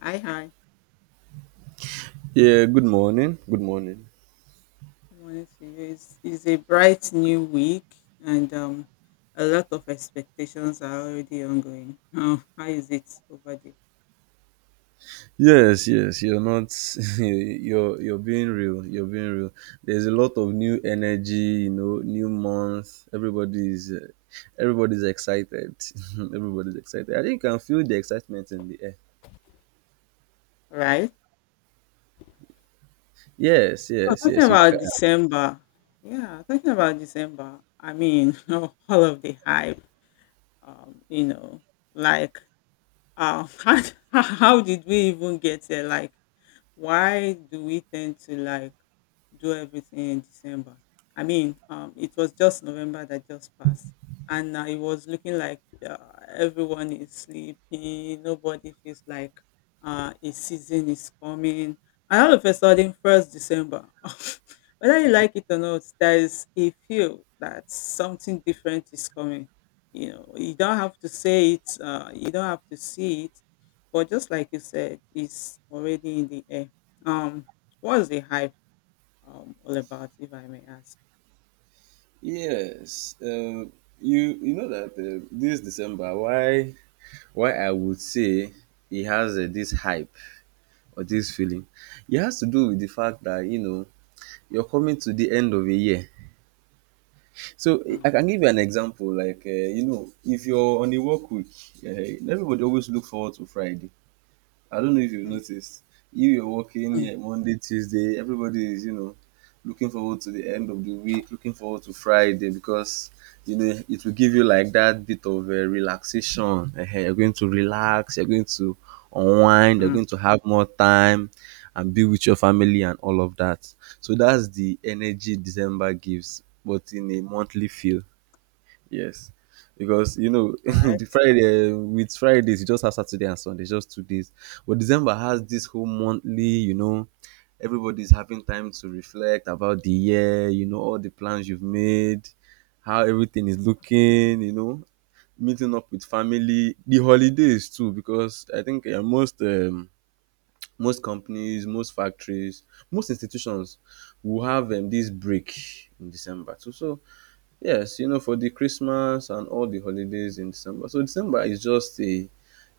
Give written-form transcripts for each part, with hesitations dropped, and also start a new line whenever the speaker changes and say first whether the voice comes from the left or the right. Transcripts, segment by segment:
left: Hi, hi.
right: Yeah, good morning. Good morning.
left: Good morning to you. It's a bright new week, and a lot of expectations are already ongoing. How is it over there?
right: Yes, yes, you're not you're being real. You're being real. There's a lot of new energy, you know, new month. Everybody's excited. Everybody's excited. I think you can feel the excitement in the air.
left: All right.
right: Yes,
left: So
right: yes,
left: talking
right: yes, you
left: about
right: can.
left: December, yeah, talking about December. I mean, all of the hype. Um, you know, like, um, how, how did we even get there? Like, why do we tend to like do everything in December. I mean, it was just November that just passed, and it was looking like uh, everyone is sleeping. Nobody feels like a season is coming. And all of a sudden, first December, whether you like it or not, there is a feel that something different is coming. You know, you don't have to say it, you don't have to see it, but just like you said, it's already in the air. Um, what's the hype all about, if I may ask?
right: Yes. Um you know that this December, why I would say it has this hype or this feeling. It has to do with the fact that, you know, you're coming to the end of a year. So
left: Mm,
right: I can give you an example. Like you know, if you're on a work week, everybody always look forward to Friday. I don't know if you've
left: mm,
right: noticed. You're working
left: mm,
right: here Monday, Tuesday, everybody is, you know, looking forward to the end of the week, looking forward to Friday because you know it will give you like that bit of relaxation. You're going to relax, you're going to unwind, you're
left: mm,
right: going to have more time and be with your family and all of that. So that's the energy December gives, but in a monthly feel. Yes, because you know the
left: right?
right: Friday, with Fridays you just have Saturday and Sunday, just 2 days. But December has this whole monthly, you know, everybody's having time to reflect about the year, you know, all the plans you've made, how everything is looking, you know, meeting up with family, the holidays too, because I think most companies, most factories, most institutions will have this break in December too. So yes, you know, for the Christmas and all the holidays in December. So December is just a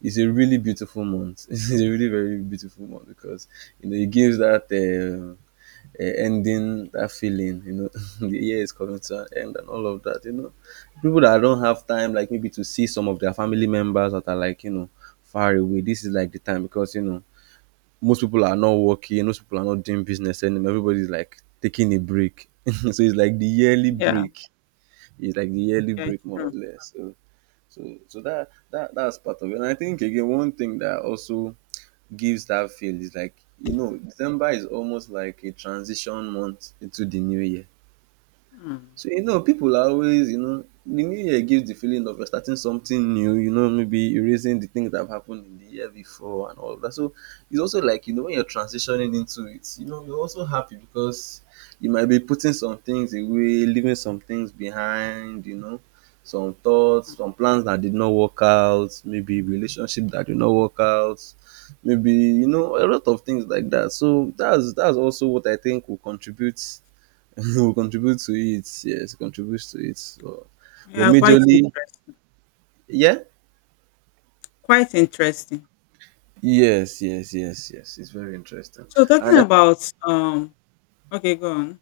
right: is a really beautiful month. It's a really very beautiful month because you know it gives that ending, that feeling. You know, the year is coming to an end and all of that. You know, people that don't have time, like maybe to see some of their family members that are like, you know, far away. This is like the time because you know most people are not working, most people are not doing business anymore. Everybody's like taking a break. So it's like the yearly
left: Yeah,
right: break, it's like the yearly
left: yeah, it's
right: break more or
left: true.
right: less. So that's part of it. And I think again one thing that also gives that feel is like, you know, December is almost like a transition month into the new year.
left: Mm,
right: So, you know, people are always, you know, the new year gives the feeling of you're starting something new, you know, maybe erasing the things that have happened in the year before and all of that. So it's also like, you know, when you're transitioning into it, you know, you're also happy because you might be putting some things away, leaving some things behind, you know, some
left: mm.
right: thoughts, some plans that did not work out, maybe relationship that did not work out, maybe, you know, a lot of things like that. So that's also what I think will contribute will contribute to it. Yes, contributes to it. So, but
left: Yeah, quite
right: majorly,
left: interesting.
right: yeah,
left: Quite interesting.
right: yes, yes, yes, yes. It's very interesting,
left: So talking
right: and I
left: about okay, go on.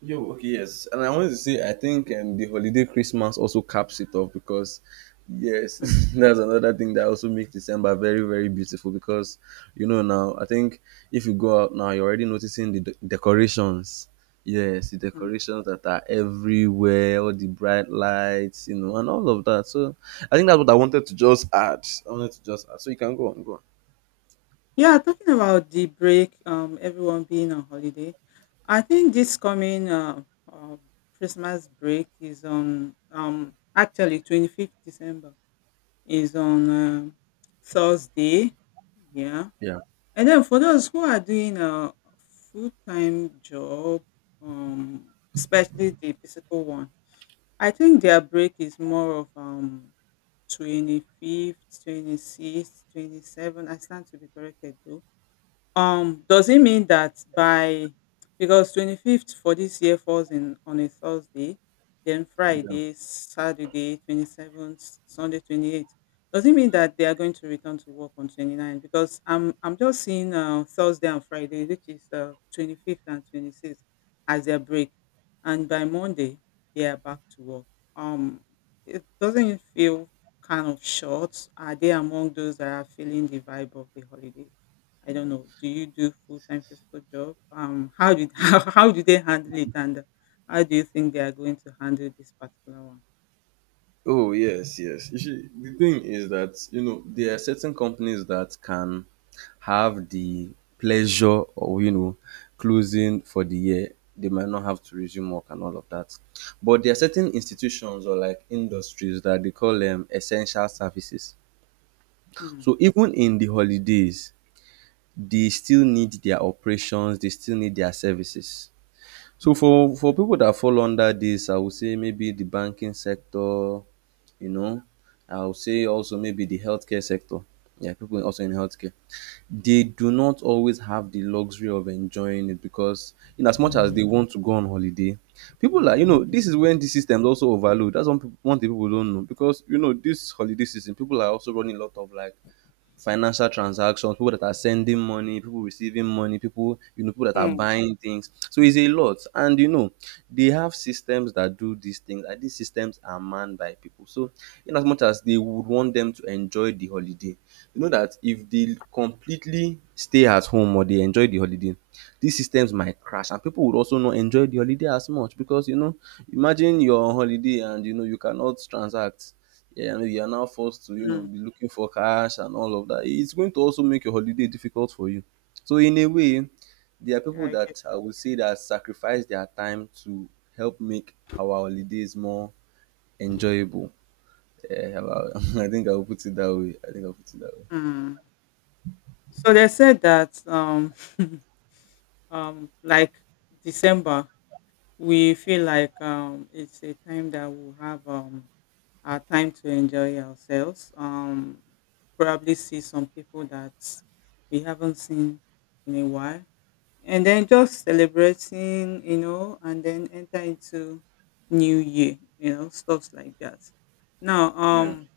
right: Yo, okay, yes. And I wanted to say, I think the holiday Christmas also caps it off because, yes,
left: Mm,
right: that's another thing that also makes December very, very beautiful because, you know, now, I think if you go out now, you're already noticing the decorations. Yes, the
left: mm.
right: decorations that are everywhere, all the bright lights, you know, and all of that. So I think that's what I wanted to just add. I wanted to just add. So you can go on, go on.
left: Yeah, talking about the break, everyone being on holiday. I think this coming uh, Christmas break is on actually 25th December is on Thursday. Yeah.
right: Yeah.
left: And then for those who are doing a full-time job, um, especially the physical one, I think their break is more of 25th, 26th, 27th. I stand to be corrected though. Does it mean that by because 25th for this year falls in on a Thursday, then
right: Yeah.
left: Friday, Saturday, 27th, Sunday, 28th. Does it mean that they are going to return to work on twenty ninth? Because I'm just seeing Thursday and Friday, which is 25th and 26th, as their break, and by Monday they are back to work. Um, it doesn't, it feel kind of short. Are they among those that are feeling the vibe of the holiday? I don't know. Do you do full time physical job? How did how do they handle it, and how do you think they are going to handle this particular one?
right: Oh yes, yes. You see, the thing is that you know there are certain companies that can have the pleasure of, you know, closing for the year. They might not have to resume work and all of that, but there are certain institutions or like industries that they call them essential services.
left: Hmm.
right: So even in the holidays, they still need their operations. They still need their services. So for people that fall under this, I would say maybe the banking sector, you know. I'll say also maybe the healthcare sector. Yeah, people also in healthcare. They do not always have the luxury of enjoying it because in as much as they want to go on holiday, people are, you know, this is when the system's also overload. That's one one thing people don't know. Because you know, this holiday season, people are also running a lot of like financial transactions, people that are sending money, people receiving money, people, you know, people that are
left: Mm.
right: buying things. So it's a lot, and you know they have systems that do these things, and these systems are manned by people. So in as much as they would want them to enjoy the holiday, you know that if they completely stay at home or they enjoy the holiday, these systems might crash, and people would also not enjoy the holiday as much because, you know, imagine you're on holiday and you know you cannot transact, yeah, and you are now forced to, you know,
left: Mm,
right: be looking for cash and all of that. It's going to also make your holiday difficult for you. So in a way, there are
left: yeah,
right: people
left: I get.
right: that I would say that sacrifice their time to help make our holidays more enjoyable. Yeah, I think I'll put it that way. I think I'll put it that way.
left: Mm. So they said that like December we feel like it's a time that we'll have our time to enjoy ourselves. Probably see some people that we haven't seen in a while and then just celebrating, and then enter into new year, stuffs like that. Now,
right: Yeah.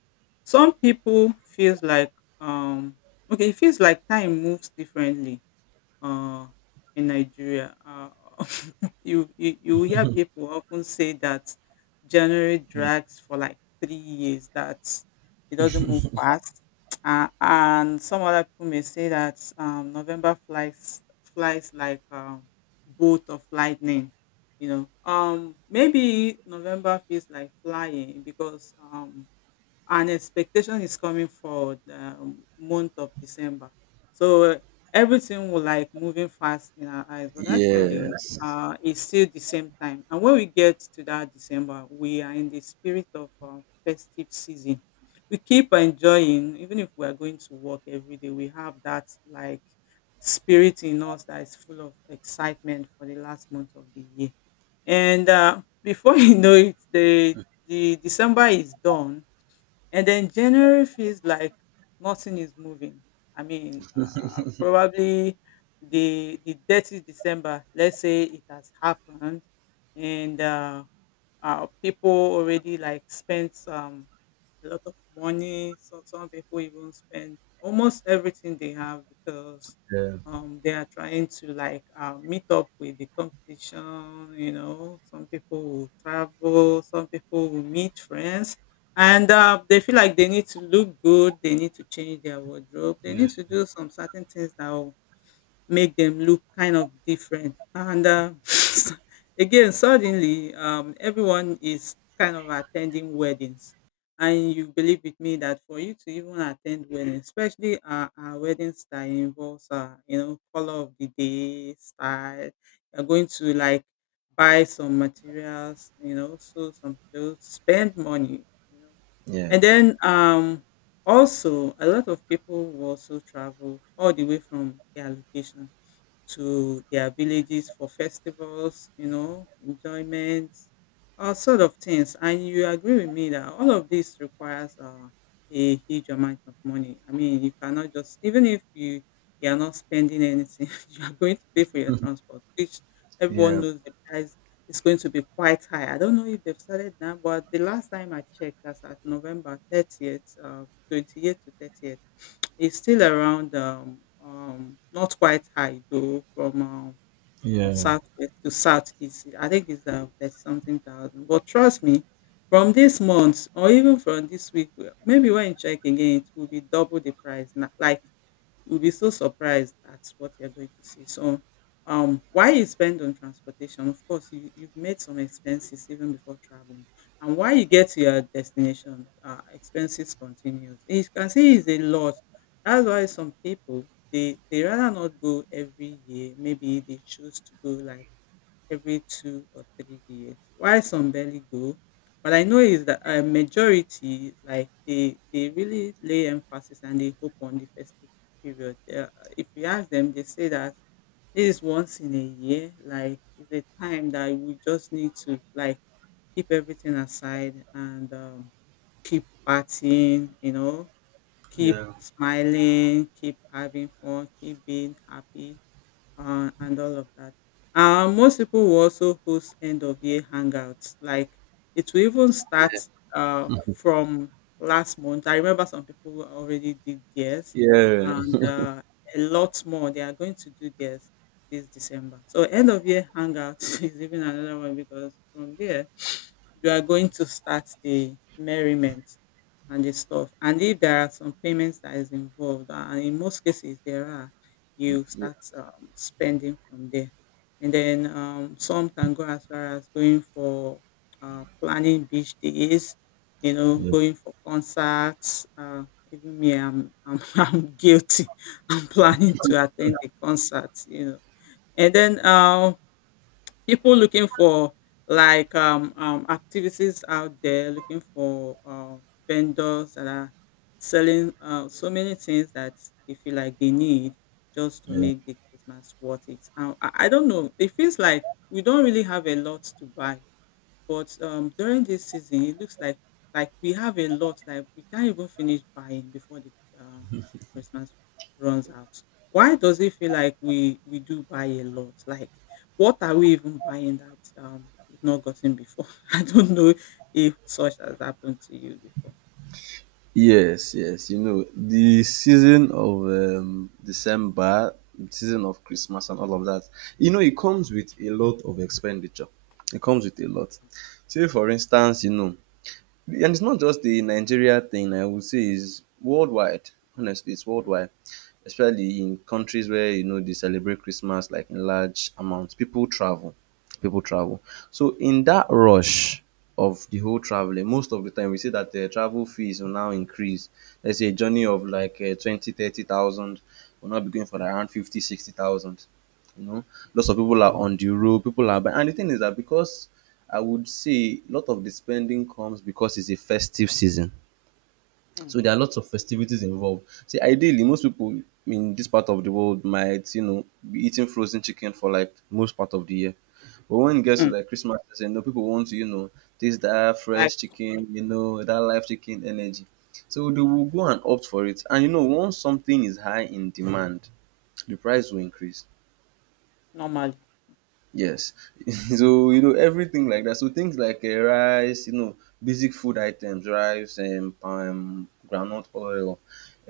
left: some people feels like um, okay, it feels like time moves differently uh, in Nigeria. You hear people often say that January
right: Yeah.
left: drags for like 3 years that it doesn't move fast, and some other people may say that November flies like bolt of lightning. You know, maybe November feels like flying because and expectation is coming for the month of December. So everything will like moving fast in our eyes, but actually,
right: Yes.
left: it's still the same time. And when we get to that December, we are in the spirit of festive season. We keep enjoying, even if we are going to work every day, we have that like spirit in us that is full of excitement for the last month of the year. And before you know it, the December is done and then January feels like nothing is moving. I mean, probably the dirty December. Let's say it has happened, and people already like spent a lot of money. So some people even spend almost everything they have because
right: Yeah.
left: they are trying to like meet up with the competition. You know, some people will travel, some people will meet friends, and they feel like they need to look good. They need to change their wardrobe. They
right: Yeah.
left: need to do some certain things that will make them look kind of different. And again, suddenly, everyone is kind of attending weddings. And you believe with me that for you to even attend weddings, especially weddings that involves, color of the day, style, you're going to like buy some materials, so some clothes, spend money, you know.
right: Yeah.
left: And then also a lot of people will also travel all the way from their location to their villages for festivals, enjoyments, all sort of things. And you agree with me that all of this requires a huge amount of money. I mean, you cannot just, even if you are not spending anything, you are going to pay for your transport, which everyone
right: Yeah.
left: knows the price is going to be quite high. I don't know if they've started now, but the last time I checked, that's at November 30th, 28th to 30th. It's still around, not quite high though, from
right: Yeah.
left: southwest to southeast. I think it's 30 something thousand. But trust me, from this month or even from this week, maybe when you check again, it will be double the price. Like, you'll be so surprised at what you're going to see. So, why you spend on transportation? Of course, you've made some expenses even before traveling, and why you get to your destination, expenses continues. You can see it's a lot. That's why some people they rather not go every year. Maybe they choose to go like every 2 or 3 years. Why some barely go? But I know is that a majority, like they really lay emphasis and they hope on the festival period. If you ask them, they say that this is once in a year. Like it's a time that we just need to like keep everything aside and keep partying. You know, keep smiling, keep having fun, keep being happy and all of that. Most people will also host end of year hangouts. Like it will even start from last month. I remember some people already did theirs,
right: Yeah.
left: and a lot more. They are going to do theirs this December. So end of year hangouts is even another one because from there you are going to start the merriment and the stuff. And if there are some payments that is involved, and in most cases there are, you start spending from there. And then some can go as far as going for planning beach days,
right: Yeah.
left: going for concerts. Even me, I'm guilty. I'm planning to attend a concert. And then people looking for like activities out there, looking for vendors that are selling so many things that they feel like they need just to
right: Yeah.
left: make the Christmas worth it. And I don't know, it feels like we don't really have a lot to buy, but during this season, it looks like we have a lot that we can't even finish buying before the um, Christmas runs out. Why does it feel like we do buy a lot? Like, what are we even buying that we've not gotten before? I don't know if such has happened to you before.
right: Yes, yes. You know, the season of December, season of Christmas and all of that, you know, it comes with a lot of expenditure. It comes with a lot. Say, for instance, you know, and it's not just the Nigeria thing, I would say, is worldwide. Honestly, it's worldwide, especially in countries where you know they celebrate Christmas like in large amounts. People travel, people travel. So in that rush of the whole traveling, most of the time we see that the travel fees will now increase. Let's say a journey of like 20, 30,000 will now be going for like, around 50, 60,000. You know,
left: Mm,
right: lots of people are on the road, people are buying. And the thing is that because I would say a lot of the spending comes because it's a festive season.
left: mm,
right: So there are lots of festivities involved. See, ideally, most people in this part of the world might, you know, be eating frozen chicken for like most part of the year. But when it gets to
left: mm.
right: like Christmas, you know, people want to, you know, taste that
left: Like
right: fresh chicken, you know, that live chicken energy. So they will go and opt for it. And you know, once something is high in demand, the price will increase.
left: normally.
right: Yes. So, you know, everything like that. So things like rice, you know, basic food items, rice, palm, groundnut oil,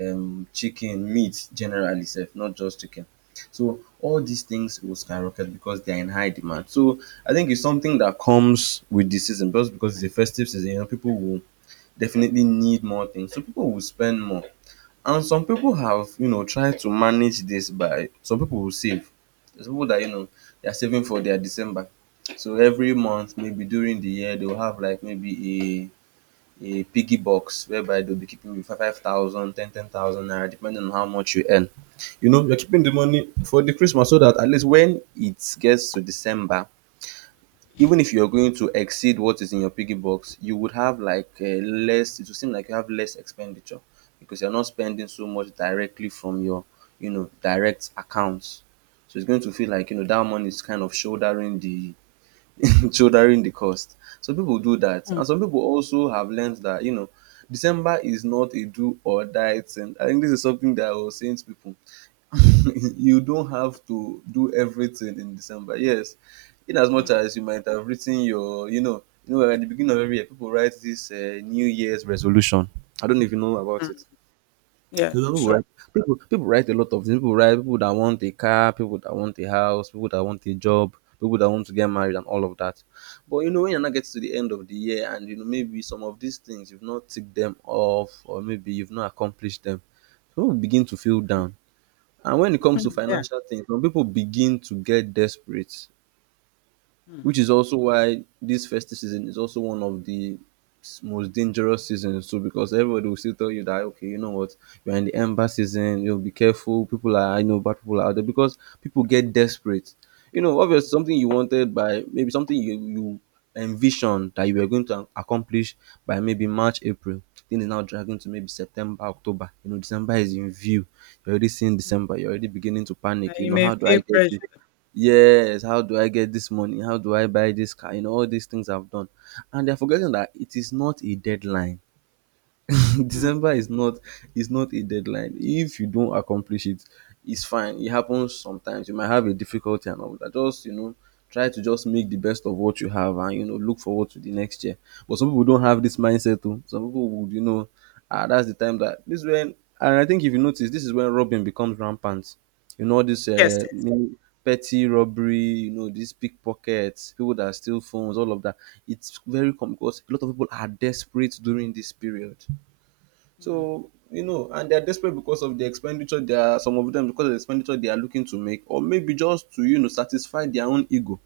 right: chicken, meat generally, self, not just chicken. So all these things will skyrocket because they are in high demand. So I think it's something that comes with the season, just because it's a festive season, you know, people will definitely need more things. So people will spend more. And some people have, you know, tried to manage this by some people will save. There's people that, you know, they're saving for their December. So every month, maybe during the year, they'll have like maybe a piggy box whereby they'll be keeping with 5,000 naira, depending on how much you earn. You know, you're keeping the money for the Christmas so that at least when it gets to December, even if you're going to exceed what is in your piggy box, you would have like less, it will seem like you have less expenditure because you're not spending so much directly from your, you know, direct accounts. So it's going to feel like, you know, that money is kind of shouldering the, shouldering the cost. So people do that.
left: Mm,
right: And some people also have learned that, you know, December is not a do or die thing. I think this is something that I was saying to people, you don't have to do everything in December. Yes, in as much
left: mm,
right: as you might have written your, you know, at the beginning of every year, people write this New Year's resolution. I don't even know about it.
left: mm. Yeah,
right: You know, people
left: sure.
right: write, people write a lot of things. People write people that want a car, people that want a house, people that want a job, people that want to get married, and all of that. But you know, when you are not get to the end of the year, and you know, maybe some of these things you've not ticked them off, or maybe you've not accomplished them, people begin to feel down. And when it comes to
left: Yeah.
right: financial things, some pipu begin to get desperate, which
left: Mm,
right: is also why this festive season is also one of the most dangerous seasons too, because everybody will still tell you that okay, you know what, you're in the ember season, you'll be careful, people are, I know bad people are out there because people get desperate. You know, obviously something you wanted, by maybe something you envisioned that you were going to accomplish by maybe March, April. Thing is now dragging to maybe September, October. You know, December is in view. You're already seeing
left: mm.
right: December, you're already beginning to
left: And
right: panic. You
left: you
right: know,
left: may
right: how do
left: feel
right: I get this?
left: pressure.
right: Yes, how do I get this money? How do I buy this car? You know, all these things I've done. And they're forgetting that it is not a deadline.
left: Mm.
right: December is not, is not a deadline. If you don't accomplish it, it's fine. It happens sometimes. You might have a difficulty and all that. Just, you know, try to just make the best of what you have, and you know, look forward to the next year. But some people don't have this mindset too. Some people would, you know, ah, that's the time that this is when. And I think if you notice, this is when robbing becomes rampant. You know this
left: Yes. Yes.
right: petty robbery. You know these pickpockets, people that steal phones, all of that. It's very common because a lot of people are desperate during this period.
left: Mm.
right: So, you know, and they're desperate because of the expenditure they are, some of them because of the expenditure they are looking to make, or maybe just to, you know, satisfy their own ego,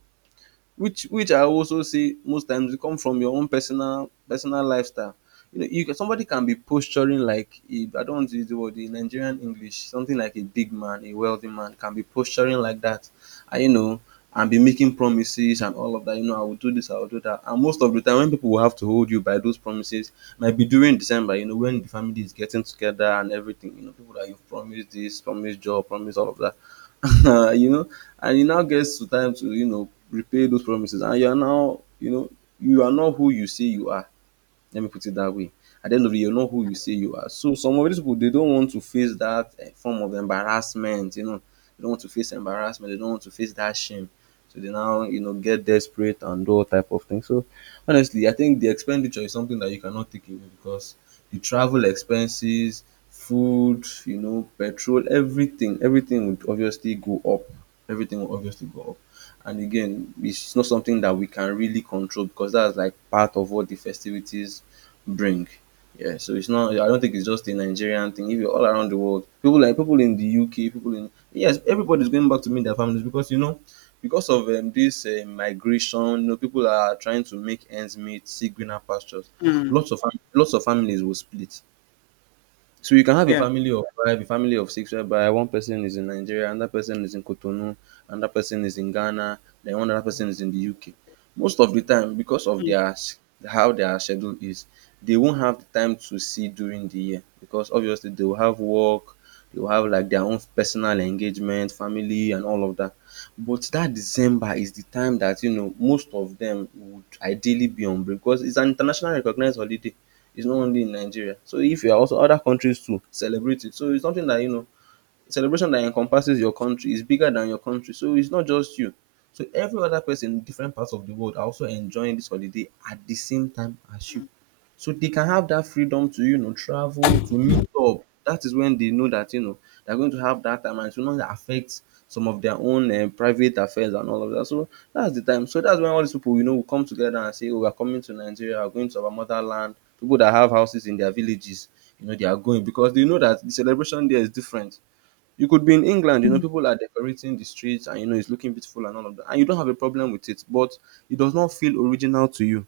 right: which I also say most times it come from your own personal lifestyle. You know, you, somebody can be posturing like a, I don't want to use the word in Nigerian English, something like a big man, a wealthy man can be posturing like that, and you know, and be making promises and all of that. You know, I will do this, I will do that, and most of the time when people will have to hold you by those promises, might be during December. You know, when the family is getting together and everything. You know, people that you've promised this, promised job, promised all of that. You know, and it now gets to time to, you know, repay those promises, and you are now, you know, you are not who you say you are, let me put it that way. At the end of the day, you know who you say you are. So some of these people, they don't want to face that form of embarrassment. You know, they don't want to face embarrassment. They don't want to face that shame. So they now, you know, get desperate and do all type of things. So honestly, I think the expenditure is something that you cannot take away because the travel expenses, food, you know, petrol, everything, everything would obviously go up. Everything will obviously go up. And again, it's not something that we can really control because that's like part of what the festivities bring. Yeah, so it's not. I don't think it's just a Nigerian thing. If you're all around the world, people like people in the UK, people in, yes, everybody's going back to meet their families because you know, because of this migration, you know, people are trying to make ends meet, see greener pastures.
left: Mm.
right: Lots of families will split. So you can have a
left: Yeah.
right: family of five, a family of six, whereby one person is in Nigeria, another person is in Cotonou, another person is in Ghana, then one other person is in the UK. Most of the time, because of their how their schedule is, they won't have the time to see during the year because obviously they will have work, they will have like their own personal engagement, family, and all of that. But that December is the time that, you know, most of them would ideally be on break because it's an international recognized holiday, it's not only in Nigeria. So if you are also other countries too celebrate it. So it's something that, you know, celebration that encompasses your country is bigger than your country. So it's not just you. So every other person in different parts of the world are also enjoying this holiday at the same time as you.
left: Mm.
right: So they can have that freedom to, you know, travel, to meet up. That is when they know that, you know, they're going to have that time and it will not affect some of their own private affairs and all of that. So that's the time. So that's when all these people, you know, will come together and say, oh, we're coming to Nigeria, we're going to our motherland. People that have houses in their villages, you know, they are going because they know that the celebration there is different. You could be in England, you know,
left: Hmm.
right: people are decorating the streets and, you know, it's looking beautiful and all of that. And you don't have a problem with it, but it does not feel original to you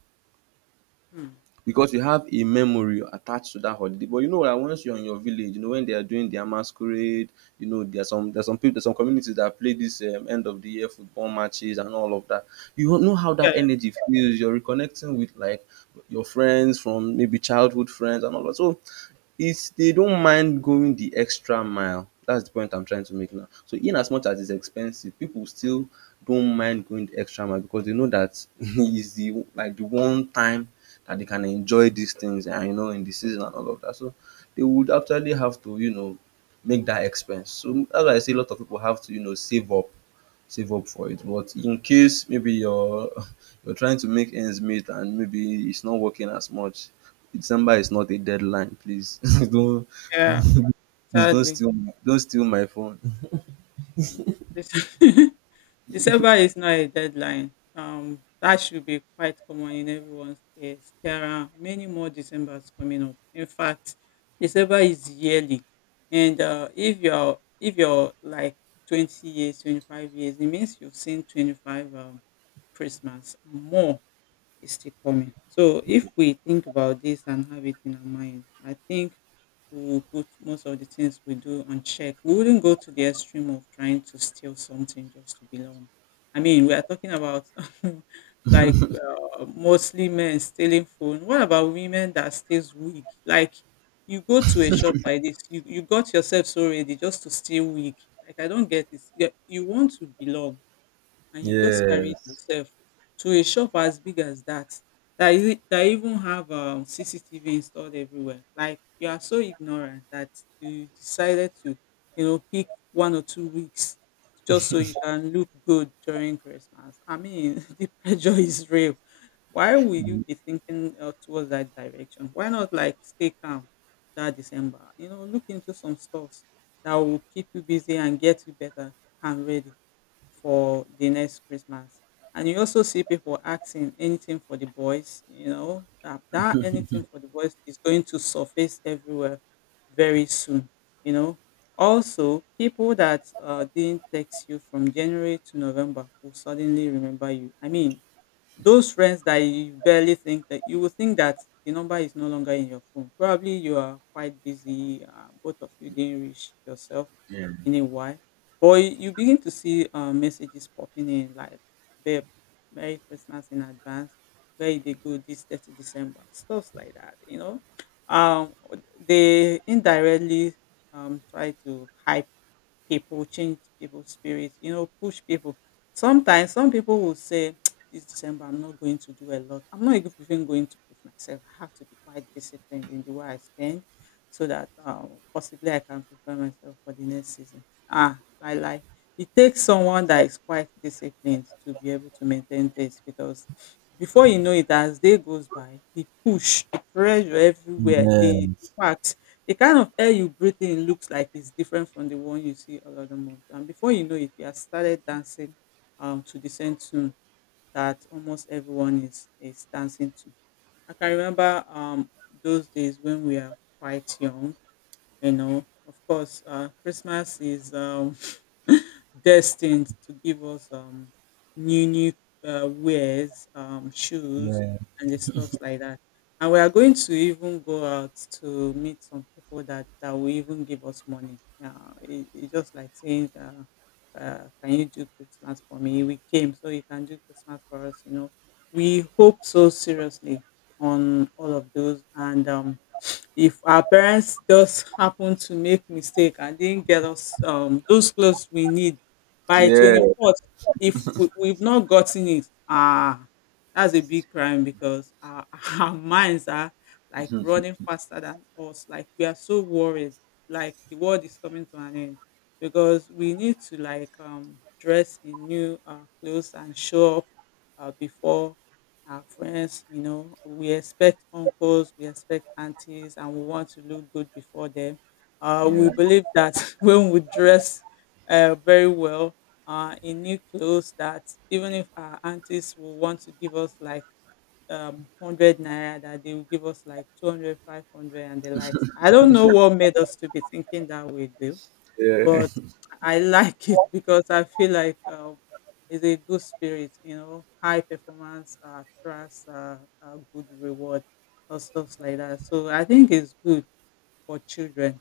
right: because you have a memory attached to that holiday. But you know that once you're in your village, you know when they are doing their masquerade, you know there's some communities that play this end of the year football matches and all of that. You don't know how
left: Yeah,
right: that energy feels. You're reconnecting with like your friends from maybe childhood friends and all that. So it's, they don't mind going the extra mile. That's the point I'm trying to make now. So in as much as it's expensive, people still don't mind going the extra mile because they know that it's the like the one time that they can enjoy these things and, you know, in the season and all of that. So they would actually have to, you know, make that expense. So that's why I say a lot of people have to, you know, save up for it. But in case maybe you're you're trying to make ends meet and maybe it's not working as much, December is not a deadline. Please, don't,
left: yeah,
right: don't please
left: sadly.
right: don't steal my phone.
left: This- December is not a deadline. That should be quite common in everyone's case. There are many more Decembers coming up. In fact, December is yearly, and if you're like 20 years, 25 years, it means you've seen 25 Christmas and more is still coming. So if we think about this and have it in our mind, I think we will put most of the things we do on check. We wouldn't go to the extreme of trying to steal something just to belong. I mean, we are talking about like mostly men stealing phone. What about women that steals wig? Like you go to a shop like this, you got yourself so ready just to steal wig. Like I don't get it. Yeah, you want to belong and you just carry it
right: Yes.
left: yourself to a shop as big as that, that, is, that even have CCTV installed everywhere. Like, you are so ignorant that you decided to, pick 1 or 2 weeks just so you can look good during Christmas. I mean, the pressure is real. Why will you be thinking towards that direction? Why not like stay calm that December, look into some stores that will keep you busy and get you better and ready for the next Christmas. And you also see people asking anything for the boys, that anything for the boys is going to surface everywhere very soon, you know. Also, people that didn't text you from January to November will suddenly remember you. I mean, those friends that you barely think that you will think that the number is no longer in your phone. Probably you are quite busy. Both of you didn't reach yourself
right: Yeah.
left: in a while. But you begin to see messages popping in like, babe, Merry Christmas in advance. Where they go this 30 December? Stuff like that. Um, they indirectly try to hype people, change people's spirits, push people. Sometimes some people will say, This December, I'm not going to do a lot. I'm not even going to push myself. I have to be quite disciplined in the way I spend so that possibly I can prepare myself for the next season. Ah, I like it takes someone that is quite disciplined to be able to maintain this because before you know it, as day goes by, the push, the pressure everywhere, the
right: Yes.
left: impact. The kind of air you breathe in looks like it's different from the one you see all other month. And before you know it, you have started dancing to the same tune that almost everyone is dancing to. I can remember those days when we are quite young. Of course, Christmas is destined to give us new wares, shoes,
right: Yeah.
left: and the stuff like that. And we are going to even go out to meet some people that will even give us money. Yeah, it's just like saying, "Can you do Christmas for me? We came, so you can do Christmas for us." We hope so seriously on all of those, and if our parents just happen to make mistake and didn't get us those clothes we need by
right: Yeah.
left: 24th. If we've not gotten it, that's a big crime because our, our minds are like running faster than us, like we are so worried, like the world is coming to an end because we need to like dress in new clothes and show up before our friends, we expect uncles, we expect aunties, and we want to look good before them. We
right: Yeah.
left: believe that when we dress very well in new clothes, that even if our aunties will want to give us like 100 naira, that they will give us like 200, 500, and the likes. I don't know what made us to be thinking that way, though.
right: Yeah.
left: But I like it because I feel like it's a good spirit. High performance trust, good reward, or stuff like that. So I think it's good for children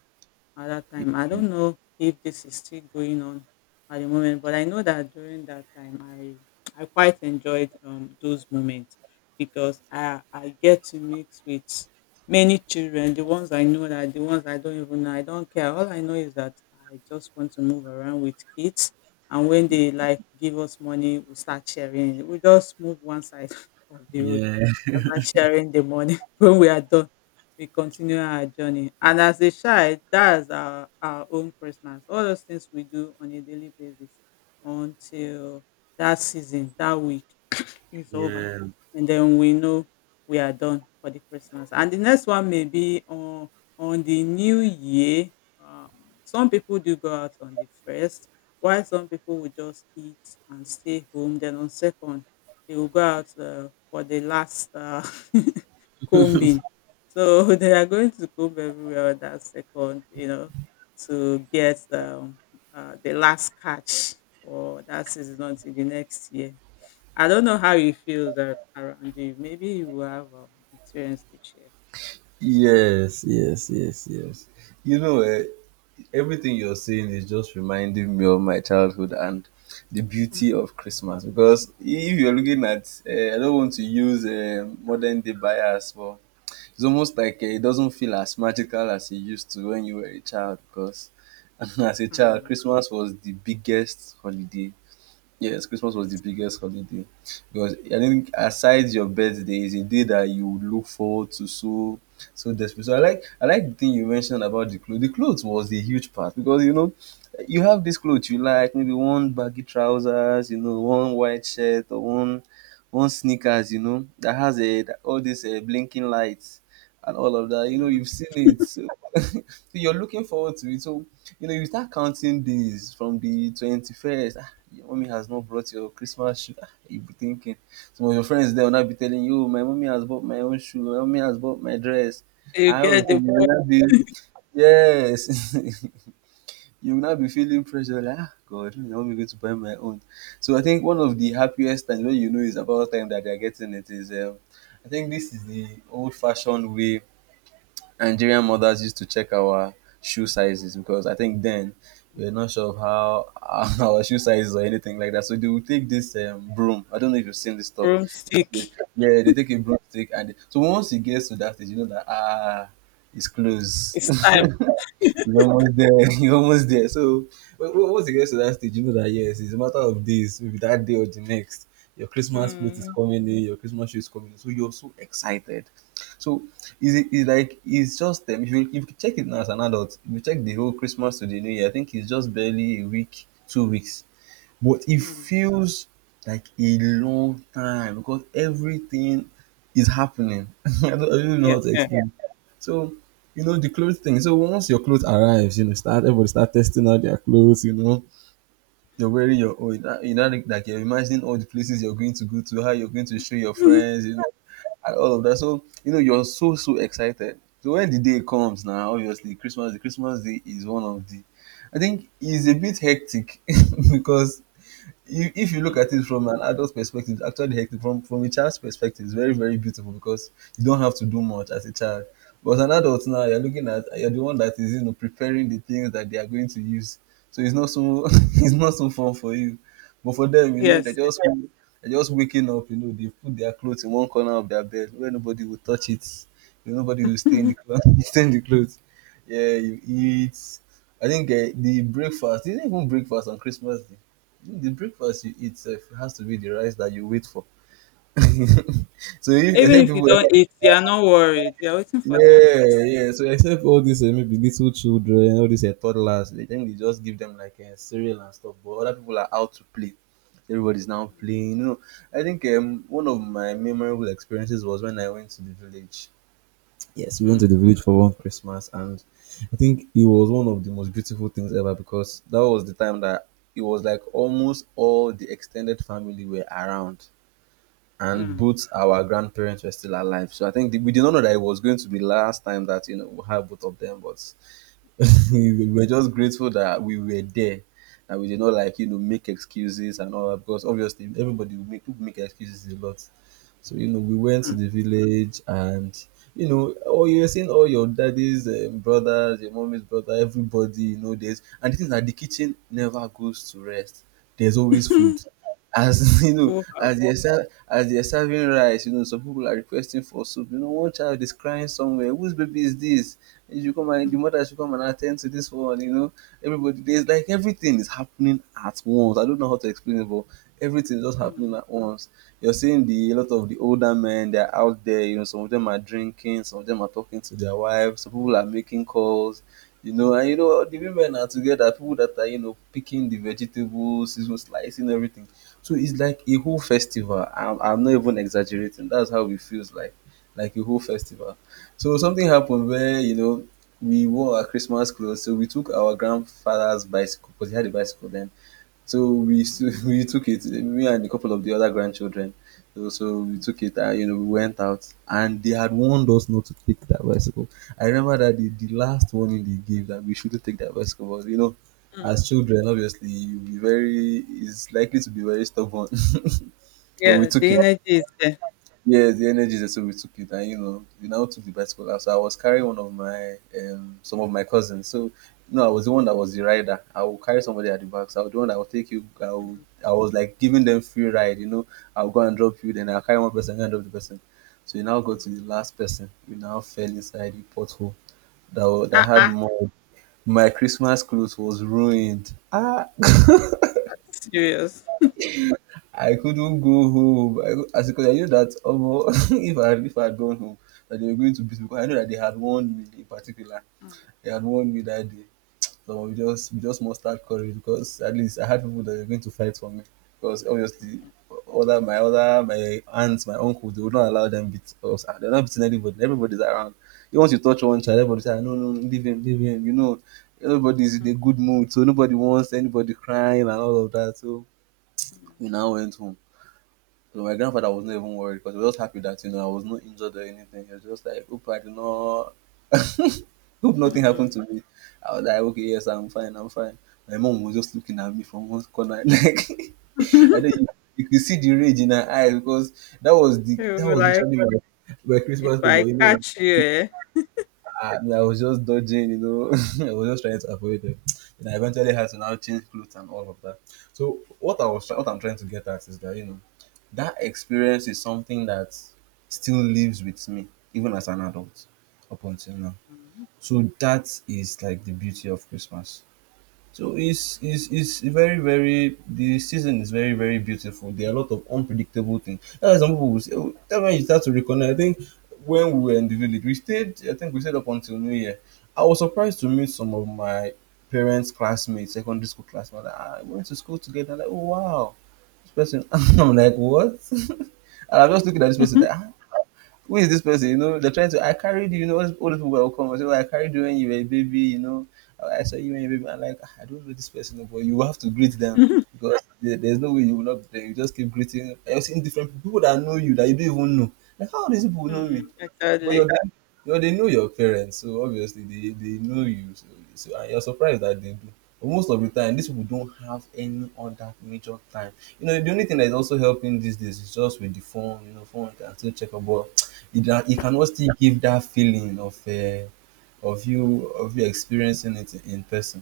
left: at that time. I don't know if this is still going on at the moment, but I know that during that time, I quite enjoyed those moments because I get to mix with many children, the ones I know, that the ones I don't even know. I don't care. All I know is that I just want to move around with kids, and when they like give us money, we start sharing. We just move one side of the road.
right: Yeah.
left: After sharing the money, when we are done, we continue our journey. And as a child, that's our own Christmas. All those things we do on a daily basis until that season, that week. It's over.
right: Yeah.
left: And then we know we are done for the Christmas. And the next one may be on the new year. Um, some people do go out on the first, while some people will just eat and stay home. Then on second, they will go out for the last combing. So they are going to comb everywhere on that second, to get the last catch for that season until the next year. I don't know how you feel that around you. Maybe you have experience to share.
right: Yes. Yes. Yes. Yes. You know, everything you're saying is just reminding me of my childhood and the beauty of Christmas. Because if you're looking at, I don't want to use modern day bias, but it's almost like it doesn't feel as magical as it used to when you were a child. Because as a child,
left: Hmm.
right: Christmas was the biggest holiday. Yes, Christmas was the
left: Yes.
right: biggest holiday because I think aside your birthday is a day that you look forward to so so desperately. So I like the thing you mentioned about the clothes. The clothes was a huge part because, you know, you have this clothes you like, maybe one baggy trousers, you know, one white shirt or one sneakers, you know, that has a that, all these blinking lights and all of that. You know,
left: Hmm.
right: you've seen it, so, so you're looking forward to it. So, you know, you start counting days from the 21st. Your mommy has not brought your Christmas shoe. Ah, you be thinking. Some of your friends there will not be telling you, "Oh, my mommy has bought my own shoe, my mommy has bought my dress.
left: You
right: I all of a
left: get
right: you
left: the
right: will
left: point.
right: not be, yes, you will not be feeling pressure like, ah, God, when is my mommy going to buy my own? So I think one of the happiest times when you know it's about time that they're getting it is, I think this is the old fashioned way Nigerian mothers used to check our shoe sizes because I think then we were not sure of how our shoe sizes or anything like that. So they would take this broom. I don't know if you've seen this stuff.
left: From
right: They-
left: stick.
right: Yeah, they take a broomstick and they- so once it gets to that stage, you know that ah, it's close.
left: It's time.
right: He's almost there. He's almost there. So once you get to that stage, you know that yes, it's a matter of days, maybe that day or the next. Your Christmas plate is
left: Hmm.
right: coming in, your Christmas shoe is coming in. So you're so excited. So is it is like it's just if you check it now as an adult, if you check the whole Christmas to the New Year, I think it's just barely a week, 2 weeks, but it
left: Hmm.
right: feels like a long time because everything is happening. I don't even know
left: Yeah.
right: how to
left: Yeah.
right: explain. So, you know, the clothes thing. So once your clothes arrives, you know, start everybody start testing out their clothes, you know. You're wearing your own, you know, like you're imagining all the places you're going to go to, how you're going to show your
left: Mhm.
right: friends, you know, and all of that. So, you know, you're so excited. So when the day comes now, obviously Christmas, the Christmas day is one of the— I think it's a bit hectic because you, if you look at
left: Hmm.
right: it from an adult perspective, it's actually hectic. From a child's perspective, it's very beautiful because you don't have to do much as a child. But as an adult now, you're looking at you're the one that is, you know, preparing the things that they are going to use. So it's not so it's not so fun for you. But for them, you know,
left: Yes. Yes.
right: they just waking up. You know, they put their clothes in one corner of their bed where nobody will touch it. You know, nobody will stay in the clothes. Stay in the clothes. Yeah, you eat. I think the breakfast. Is didn't even breakfast on Christmas Day. The breakfast you eat sef has to be the rice that you wait for. So if
left: Even
right: except
left: if you
right: people.
left: don't eat, you are not worried. You are waiting for that
right: Yeah,
left: rice.
right: yeah. So except all these maybe little children, all these toddlers, they think they just give them like cereal and stuff. But other people are out to play. Everybody's now playing. You know, I think one of my memorable experiences was when I went to the village. Yes, we went to
left: Hmm.
right: the village for one Christmas, and I think it was one of the most beautiful things ever because that was the time that it was like almost all the extended family were around, and
left: Hmm.
right: both our grandparents were still alive. So I think we did not know that it was going to be last time that, you know, we have both of them, but
left: Hmm.
right: we were just grateful that we were there and we did not like, you know, make excuses and all that because obviously everybody will make people make excuses a lot. So, you know, we went to
left: Hmm.
right: the village and, you know, oh, you were seeing all your daddy's brothers, your mommy's brother, everybody, you know, there's— and the thing is that the kitchen never goes to rest. There's always food. As you know,
left: Full house.
right: as they're serving rice, you know, some people are requesting for soup. You know, one child is crying somewhere. Whose baby is this? You come and
left: Mm,
right: the mother should come and attend to this one, you know. Everybody there's like everything is happening at once. I don't know how to explain it, but everything is just happening
left: mm,
right: at once. You're seeing the a lot of the older men, they're out there, you know, some of them are drinking, some of them are talking to their wives, some people are making calls, you know, and you know the women are together, people that are, you know, picking the vegetables, you slicing everything. So it's like a whole festival. I'm not even exaggerating. That's how it feels like. Like a whole festival. So something happened where, you know, we wore our Christmas clothes. So we took our grandfather's bicycle because he had a bicycle then.
left: mm,
right: We took it. Me and a couple of the other grandchildren. So we took it and, you know, we went out and they had warned us not to take that bicycle. I remember that the last warning they gave that we shouldn't take that bicycle. But, you know,
left: mm.
right: as children, obviously you be very is likely to be very stubborn. But we
left: Yeah,
right: took
left: the
right: it.
left: energy is there.
right: Yes, the energy they so we took it, and, you know, we now took the bicycle out. So I was carrying one of my some of my cousins. So no, I was the one that was the rider. I will carry somebody at the back. So I was the one that will take you. I will,
left: Mm,
right: I was like giving them free ride. You know, I'll go and drop you. Then I'll carry one person and drop the person. So you now go to
left: mm.
right: the last person. You now fell inside the pothole that
left: Ah,
right: had
left: ah.
right: mud. My Christmas clothes was ruined.
left: Serious.
right: I couldn't go home. As because I knew that omo, if I had gone home, that they were going to beat me. Because I know that they had warned me in particular.
left: Mm.
right: They had warned me that day. So we just mustered courage because at least I had people that were going to fight for me. Because obviously, other my aunts, my uncles, they would not allow them beat us. Ah, they're not beating anybody. Everybody's around. Even once you touch one child, everybody say, "Ah, no, no, no, leave him, leave him." You know, everybody's in a good mood, so nobody wants anybody crying and all of that. So
left: Mm,
right: we now went home, so my grandfather was not even worried because he was just happy that, you know, I was not injured or anything. He was just like, hope I did not, hope nothing happened
left: mm.
right: to me. I was like, okay, yes, I'm fine, I'm fine. My mom was just looking at me from one corner, like I know you, you could see the rage in her eyes because that was the
left: You
right: that
left: were
right: was
left: like,
right: literally my, my
left: "If
right: Christmas day. But
left: I
right: you know,
left: catch you, eh?"
right: I was just dodging, you know. I was just trying to avoid them. And I eventually had to now change clothes and all of that. So what I'm trying to get at is that, you know, that experience is something that still lives with me even as an adult up until now.
left: Mm.
right: So that is like the beauty of Christmas. So it's very the season is very beautiful. There are a lot of unpredictable things. That's why some people will say, oh, that when you start to reconnect. I think when we were in the village, we stayed. I think we stayed up until New Year. I was surprised to meet some of my parents' classmates, secondary school classmates. Like, ah, we went to school together. Like, oh wow, this person. I'm like, what? And I'm just looking at this person. Like, ah, who is this person? You know, they're trying to, I carried you, you know, all these people will come and say, well, I carried you when you were a baby, you know, "Oh, I saw you when you were a baby." I'm like, "Ah, I don't know this person, but you have to greet them because there's no way you will not, you just keep greeting. I've seen different people, that know you that you don't even know. Like, how do these people know
left: Mm,
right: me? But
left: exactly.
right: you're, they know your parents, so obviously they know you. So, so and you're surprised that they do. But most of the time, these people don't have any other major time. You know, the only thing that is also helping these days is just with the phone. You know, phone can still check about it, it cannot still give that feeling of you experiencing it in person.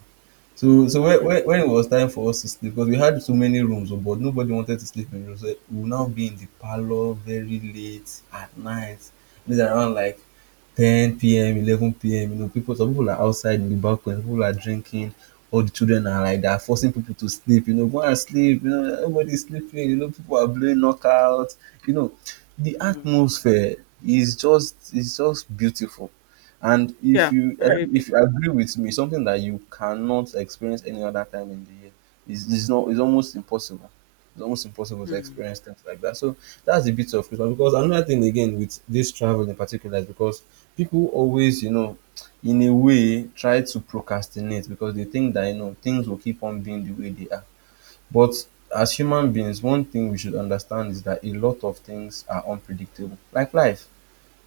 right: So, so
left: Mm,
right: when it was time for us to sleep, because we had so many rooms, oh, but nobody wanted to sleep in rooms. So we would now be in the parlor very late at night. It's around like 10 p.m., 11 p.m. You know, people, some people are outside in the balcony, people are drinking. All the children are like, they are forcing people to sleep. You know, go and sleep. You know, everybody's sleeping. You know, people are blowing knockouts. You know, the
left: mm.
right: atmosphere is just beautiful. And
left: Yeah, very
right: if you
left: beautiful.
right: agree with me, something that you cannot experience any other time in the year is not is almost impossible. It's almost impossible to
left: Mm.
right: experience things like that. So that's the bit of Christmas. Because another thing again with this travel in particular is because people always, you know, in a way try to procrastinate because they think that, you know, things will keep on being the way they are. But as human beings, one thing we should understand is that a lot of things are unpredictable, like life.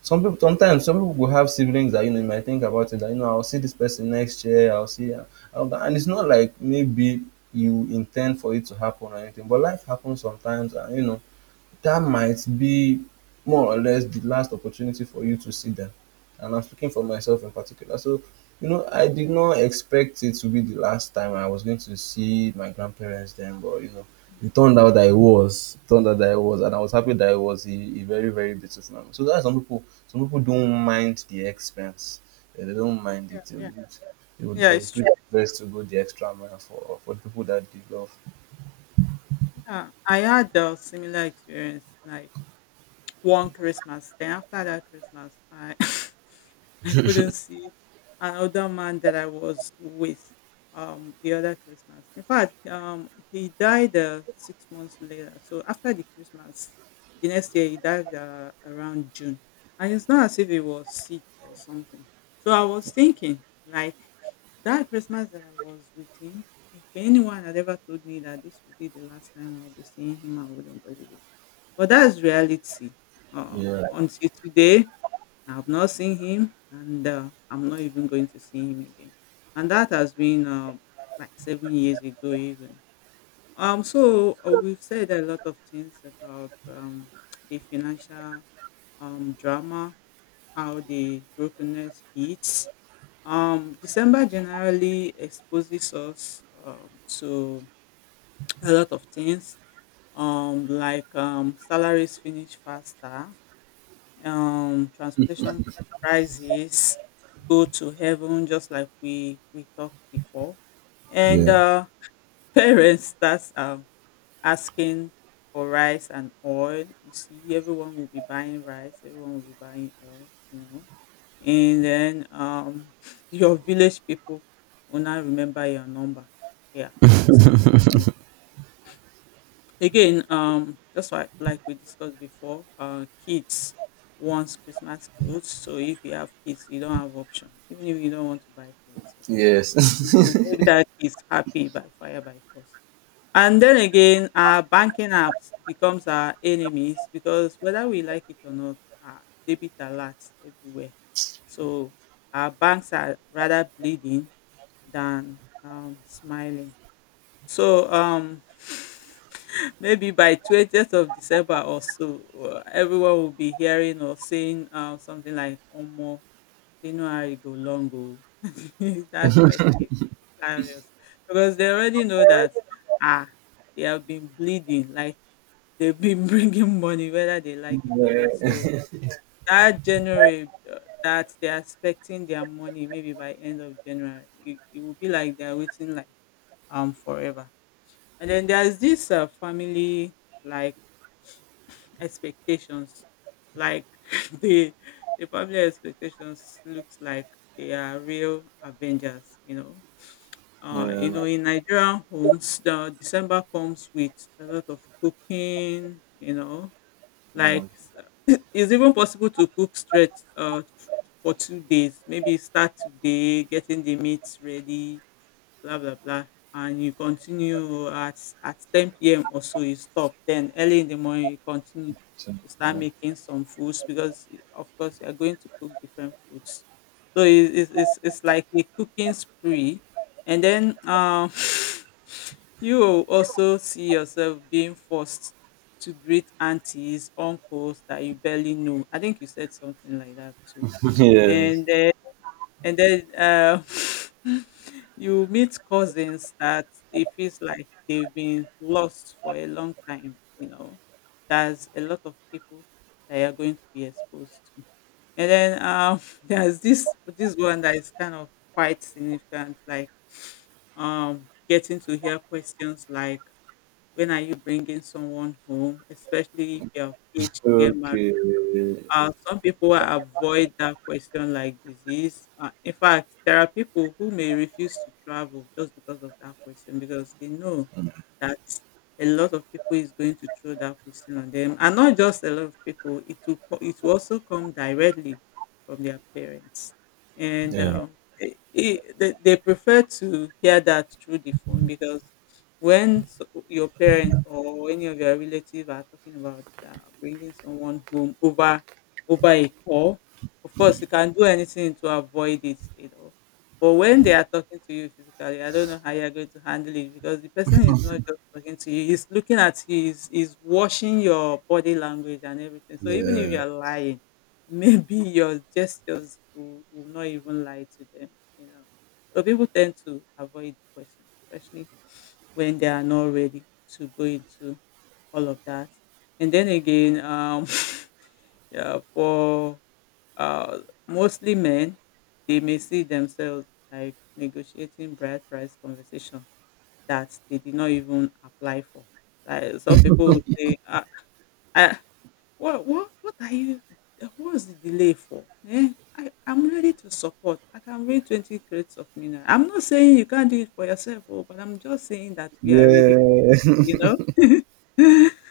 right: Sometimes some people will have siblings that you might think about it, that I'll see this person next year, I'll see her. And it's not like maybe you intend for it to happen or anything, but life happens sometimes, and that might be more or less the last opportunity for you to see them. And I'm speaking for myself in particular. So, I did not expect it to be the last time I was going to see my grandparents then, but it turned out that it was. It turned out that it was, and I was happy that it was a very, very beautiful moment. So that's some people don't mind the expense. Yeah, they don't mind it.
left: Yeah,
right: They would, they would,
left: yeah,
right: they
left: it's
right: would do
left: true.
right: their best to go the extra mile for the people that they love.
left: Yeah, I had a similar experience. Like, one Christmas. Then after that Christmas, I I couldn't see another man that I was with the other Christmas. In fact, he died 6 months later. So after the Christmas, the next year he died around June, and it's not as if he was sick or something. So I was thinking like that Christmas that I was with him. If anyone had ever told me that this would be the last time I'll be seeing him, I wouldn't believe it. But that's reality. Uh,
right: Yeah.
left: until today, I've not seen him, and I'm not even going to see him again. And that has been like 7 years ago, even. So we've said a lot of things about the financial drama, how the brokenness hits. December generally exposes us to a lot of things, like salaries finish faster, transportation prices go to heaven, just like we talked before. And
right: Yeah.
left: parents starts asking for rice and oil. You see, everyone will be buying rice, everyone will be buying oil. And then your village people will not remember your number. Yeah, they start calling. Again, just like we discussed before, kids wants Christmas clothes. So if you have kids, you don't have option. Even if you don't want to buy for yourself,
right: Yes.
left: you will make that kids happy by fire by force. And then again, our banking apps becomes our enemies because whether we like it or not, our debit alerts everywhere. So our banks are rather bleeding than smiling. So maybe by 20th of December or so, everyone will be hearing or saying something like, Omo, January go long go. That's quite hilarious because they already know that, ah, they have been bleeding, like they've been bringing money whether they like it or not.
right: Yeah.
left: So that January that they are expecting their money maybe by end of January, it will be like they're waiting like forever. And then there's this family like expectations, like the the family expectations looks like they are real avengers. You
right: Yeah,
left: know, in Nigerian homes, the December comes with a lot of cooking.
right: yeah,
left: Like it's even possible to cook straight for 2 days, maybe start today getting the meats ready, blah blah blah. And you continue at 10 p.m. or so, you stop, then early in the morning you continue,
right: so,
left: you start
right: yeah.
left: making some foods because of course you are going to cook different foods. So it, it's like a cooking spree. And then you will also see yourself being forced to greet aunties uncles that you barely know, I think you said something like that too.
right: Yes.
left: And and then you meet cousins that it feels like they've been lost for a long time. There's a lot of people that you're going to be exposed to, and then there's this one that is kind of quite significant, like getting to hear questions like, "When are you bringing someone home?" Especially if you're of age to get married,
right: Okay.
left: some people will avoid that question like disease. In fact, there are people who may refuse to travel just because of that question because they know that a lot of people is going to throw that question on them, and not just a lot of people. It will also come directly from their parents, and
right: Yeah.
left: they prefer to hear that through the phone because when your parents or any of your relatives are talking about bringing someone home over a call. Of course, you can do anything to avoid it. But when they are talking to you physically, I don't know how you're going to handle it because the person is not just talking to you, he's looking at you, he's watching your body language and everything. So even if you're lying, maybe your gestures will not even lie to them, you know. So people tend to avoid the question, especially when they are not ready to go into all of that. And then again, yeah, for uh, mostly men, they may see themselves like negotiating bride price conversation that they did not even apply for. Like some people will say, ah, I what, what, what are you, what's the delay for? Eh? I'm ready to support. I can read 20 crates of mina. I'm not saying you can't do it for yourself, oh, but I'm just saying that we are ready for
right: Yeah.
left: it, you know?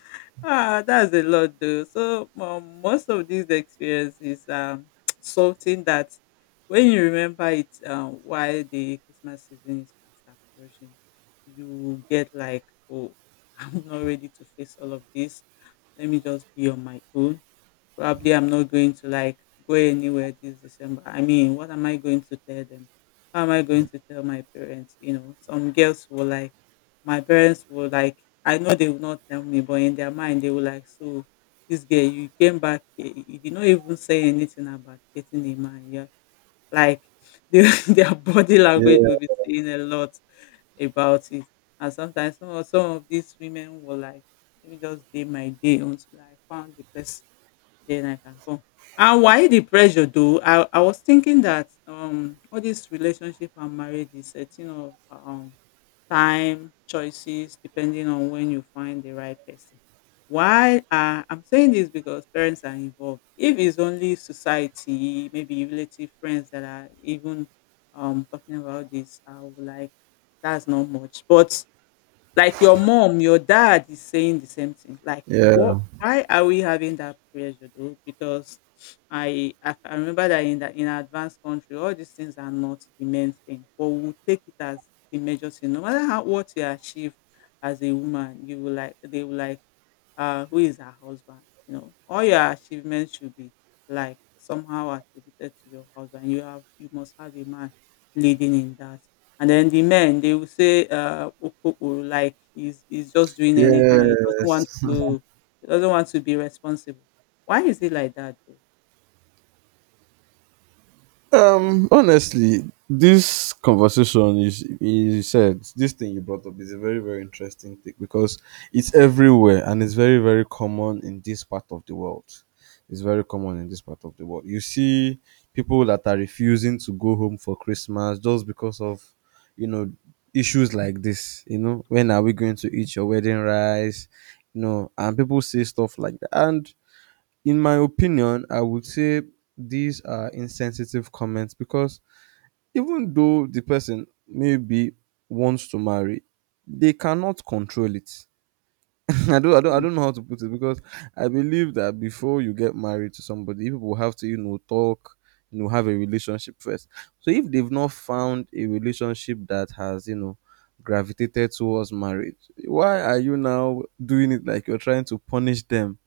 left: Ah, that's a lot though. So most of these experiences something that when you remember it why the Christmas season is fast approaching, you get like, oh, I'm not ready to face all of this. Let me just be on my own. Probably I'm not going to like go anywhere this December. I mean, what am I going to tell them? How am I going to tell my parents? Some girls will like my parents were like I know they would not tell me, but in their mind they were like, so this girl, you came back here, you did not even say anything about getting a man. Yeah. Like they, their body
right: Yeah.
left: language will be saying a lot about it. And sometimes some of these women were like, let me just day my day until I found the person, then I can come. And why the pressure though? I was thinking that all this relationship and marriage is setting up time, choices, depending on when you find the right person. Why are I'm saying this because parents are involved. If it's only society, maybe relative friends that are even talking about this, I would like that's not much. But like your mom, your dad is saying the same thing. Like, what?
right: Yeah.
left: Why are we having that pressure though? Because I can remember that in an advanced country, all these things are not the main thing, but we'll take it as the major thing. No matter how what you achieve as a woman, you will like they will like who is her husband. All your achievements should be like somehow attributed to your husband. You must have a man leading in that. And then the men they will say, "Okoko," like he's just doing anyhow.
right: Yes.
left: He doesn't want to be responsible. Why is it like that though?
right: Honestly, this conversation is, you said this thing you brought up is a very, very interesting thing because it's everywhere and it's very, very common in this part of the world. It's very common in this part of the world. You see people that are refusing to go home for Christmas just because of you know issues like this, when are we going to eat your wedding rice? And people say stuff like that. And in my opinion, I would say these are insensitive comments because even though the person maybe wants to marry, they cannot control it. I don't, I don't, I
left: Hmm.
right: don't know how to put it, because I believe that before you get married to somebody, you people have to, talk, have a relationship first. So if they've not found a relationship that has, gravitated towards marriage, why are you now doing it like you're trying to punish them?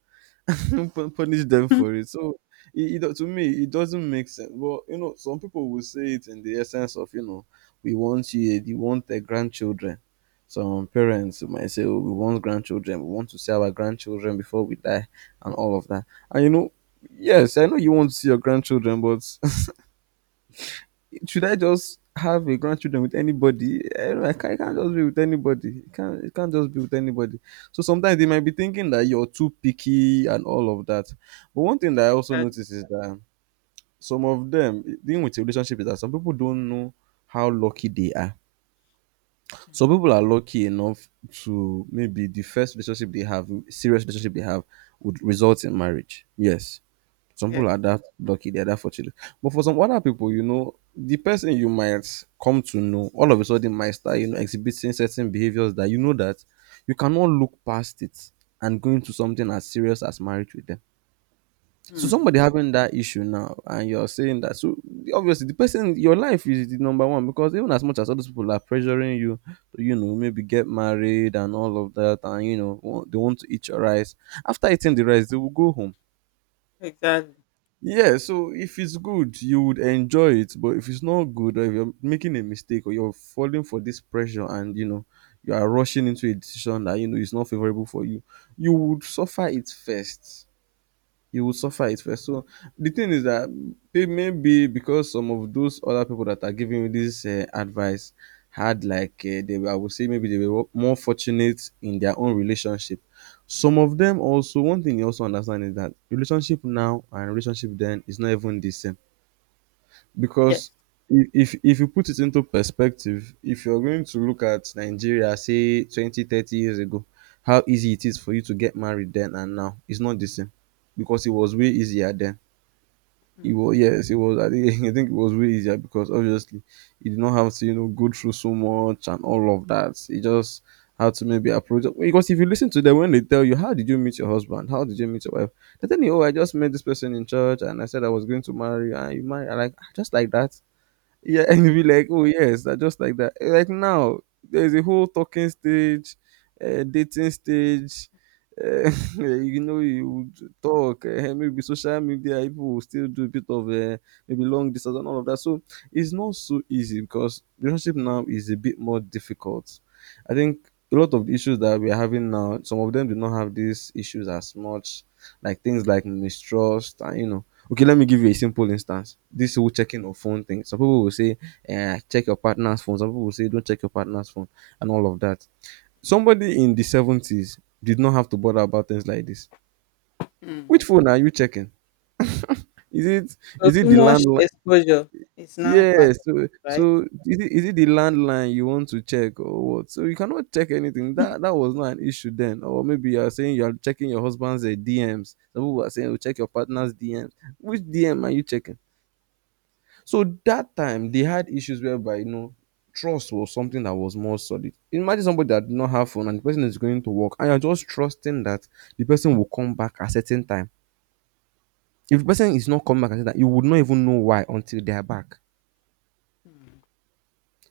right: Punish them for it. So to me, it doesn't make sense. But some people will say it in the essence of, we want their grandchildren. Some parents might say, oh, we want grandchildren, we want to see our grandchildren before we die, and all of that. And yes, I know you want to see your grandchildren, but should I just have a grandchildren with anybody? I don't know, I can't just be with anybody. It can't just be with anybody. So sometimes they might be thinking that you're too picky and all of that. But one thing that I also
left: Exactly.
right: notice is that some of them, dealing with a relationship, is that some people don't know how lucky they are. Some
left: Hmm.
right: people are lucky enough to, maybe, the first relationship they have, serious relationship they have, would result in marriage. Yes, some people
left: Yes.
right: are that lucky, they're that fortunate. But for some other people, the person you might come to know all of a sudden might start, exhibiting certain behaviors that you know that you cannot look past it and go into something as serious as marriage with them. So
left: Hmm.
right: somebody having that issue now, and you're saying that, so obviously the person, your life is the number one, because even as much as other people are pressuring you to, maybe get married and all of that, and they want to eat your rice. After eating the rice, they will go home.
left: Exactly.
right: Yeah, so if it's good, you would enjoy it. But if it's not good, or if you're making a mistake, or you're falling for this pressure, and you are rushing into a decision that is not favorable for you, you would suffer it first. You will
left: Hmm.
right: suffer it first. So the thing is that they, maybe because some of those other people that are giving you this advice had, like, I would say maybe they were more fortunate in their own relationship. Some of them, also, one thing you also understand is that relationship now and relationship then is not even the same. Because
left: Yes.
right: if you put it into perspective, if you're going to look at Nigeria, say 20, 30 years ago, how easy it is for you to get married then and now, it's not the same because it was way easier then. It
left: Hmm.
right: was, yes, it was. I think, I think it was way easier because, obviously, you did not have to, go through so much and all of that. You just had to maybe approach, because if you listen to them when they tell you, how did you meet your husband, how did you meet your wife, they tell you, oh, I just met this person in church and I said I was going to marry you, and you marry, like, just like that, yeah. And you'll be like, oh yes, that just like that. Like now, there's a whole talking stage, dating stage. Uh, you would talk. Maybe social media, people will still do a bit of, maybe long distance and all of that. So it's not so easy because relationship now is a bit more difficult. I think a lot of the issues that we're having now, some of them do not have these issues as much, like things like mistrust and, okay, let me give you a simple
left: Hmm.
right: instance. This whole checking of phone thing. Some people will say, check your partner's phone. Some people will say, don't check your partner's phone, and all of that. Somebody in the 70s did not have to bother about things like this. Which
left: Mm.
right: phone are you checking? Is it
left: So
right: is it
left: too
right: the
left: much
right: landline?
left: exposure is now part of
right: Yes. So
left: it, right?
right: so is it the landline you want to check, or what? So you cannot check anything. That was not an issue then. Or maybe you are saying you are checking your husband's DMs. Some people are saying, oh, check your partner's DMs. Which DM are you checking? So that time they had issues whereby, trust was something that was more solid. Imagine somebody that did not have phone, and the person is going to work, and you're just trusting that the person will come back at certain time. If the person
left: Hmm,
right: is not coming back at certain time, you would not even know why until they are back.
left: hmm.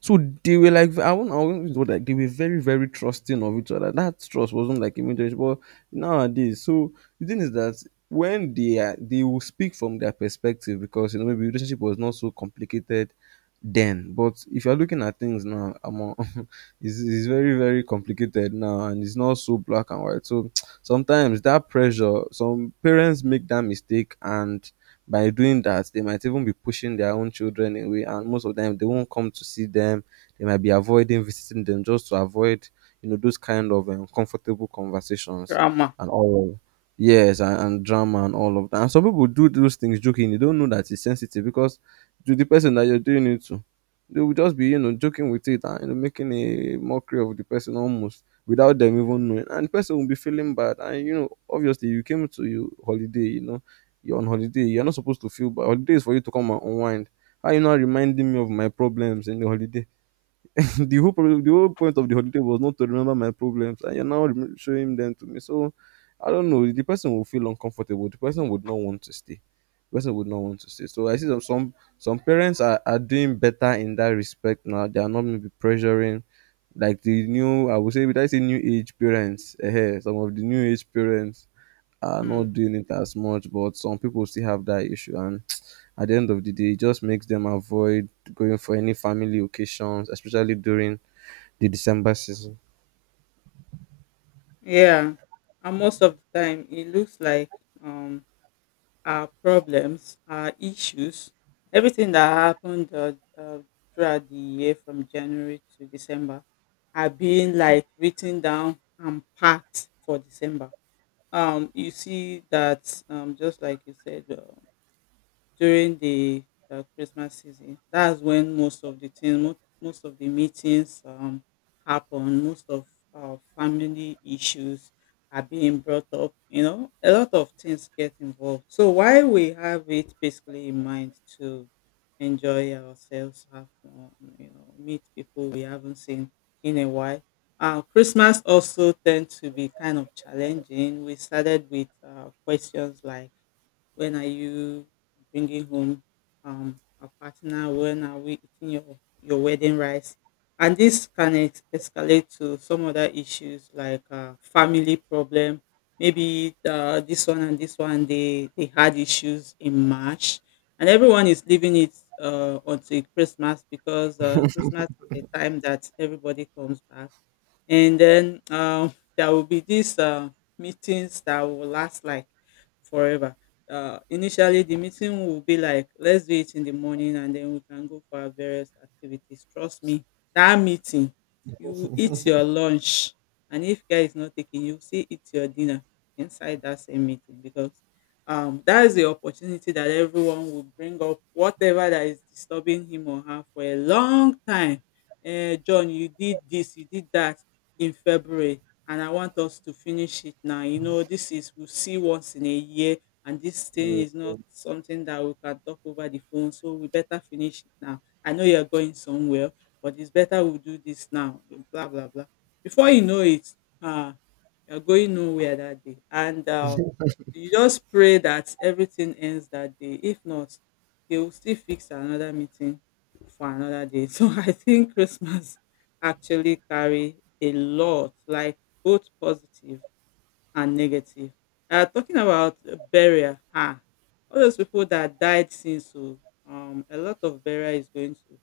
right: So they were like, I won't use the word like they were very, very trusting of each other. That trust wasn't like immediate, but nowadays. So the thing is that, they will speak from their perspective, because maybe relationship was not so complicated then. But if you're looking at things now, among it's very, very complicated now, and it's not so black and white. So sometimes that pressure, some parents make that mistake, and by doing that they might even be pushing their own children away, and most of them, they won't come to see them. They might be avoiding visiting them just to avoid, those kind of uncomfortable conversations
left: Drama.
right: and all. Yes, and drama and all of that. And some people do those things joking, you don't know that it's sensitive, because to the person that you're doing it to, they will just be, joking with it, and, making a mockery of the person almost without them even knowing, and the person will be feeling bad, and obviously you came to your holiday, you're on holiday. You're not supposed to feel bad. Holiday is for you to come and unwind. How you not reminding me of my problems in the holiday? The whole problem, the whole point of the holiday was not to remember my problems, and you're now showing them to me. So I don't know. The person will feel uncomfortable. The person would not want to stay. The person would not want to stay. So I see some parents are doing better in that respect now. They are not maybe pressuring like the new, I would say, would I say, new age parents. Some of the new age parents are
left: Hmm.
right: not doing it as much, but some people still have that issue. And at the end of the day, it just makes them avoid going for any family occasions, especially during the December season.
left: Yeah. And most of the time, it looks like um, our problems, our issues, everything that happened throughout the year from January to December are being like written down and packed for December. You see that just like you said, during the Christmas season. That's when most of the things, most of the meetings happen. Most of our family issues are being brought up. A lot of things get involved. So why we have it basically in mind to enjoy ourselves, have fun, meet people we haven't seen in a while. Christmas also tend to be kind of challenging. We started with questions like when are you bringing home a partner? When are we eating your wedding rice? And this can escalate to some other issues like family problem. Maybe this one and this one, they had issues in March. And everyone is leaving it until Christmas because Christmas is the time that everybody comes back, and then there will be these meetings that will last like forever. Initially, the meeting will be like, let's do it in the morning, and then we can go for our various activities. Trust me, that meeting, you will eat your lunch, and if guy is not taking, you will still eat your dinner inside that same meeting because that is the opportunity that everyone will bring up whatever that is disturbing him or her for a long time. Eh, John, you did this, you did that in February, and I want us to finish it now. This is we see once in a year, and this thing
right: Yeah,
left: is not something that we can talk over the phone. So we better finish it now. I know you're going somewhere, but it's better we do this now. Blah blah blah. Before you know it, uh, you're going nowhere that day. And you just pray that everything ends that day. If not, they will still fix another meeting for another day. So I think Christmas actually carry a lot, like both positive and negative. Talking about burial, ah, all those people that died since, oh, a lot of burial is going to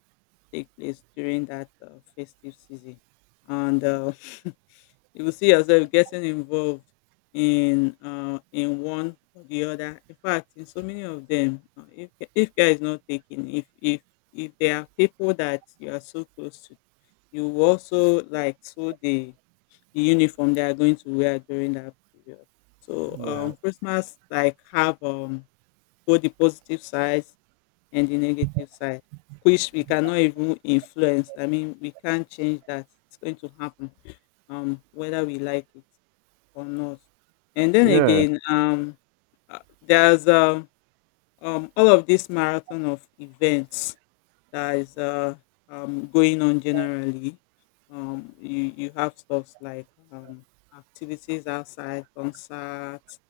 left: take place during that festive season, and you will see yourself getting involved in one or the other. In fact, in so many of them, if care is not taken, if there are people that you are so close to, you will also like sew the uniform they are going to wear during that period. So
right: yeah.
left: Christmas like have both the positive sides and the negative side, which we cannot even influence. I mean we can't change that. It's going to happen, whether we like it or not. And then
right: Yeah.
left: again, there's all of this marathon of events that is going on generally. You have stuff like um, activities outside, concerts,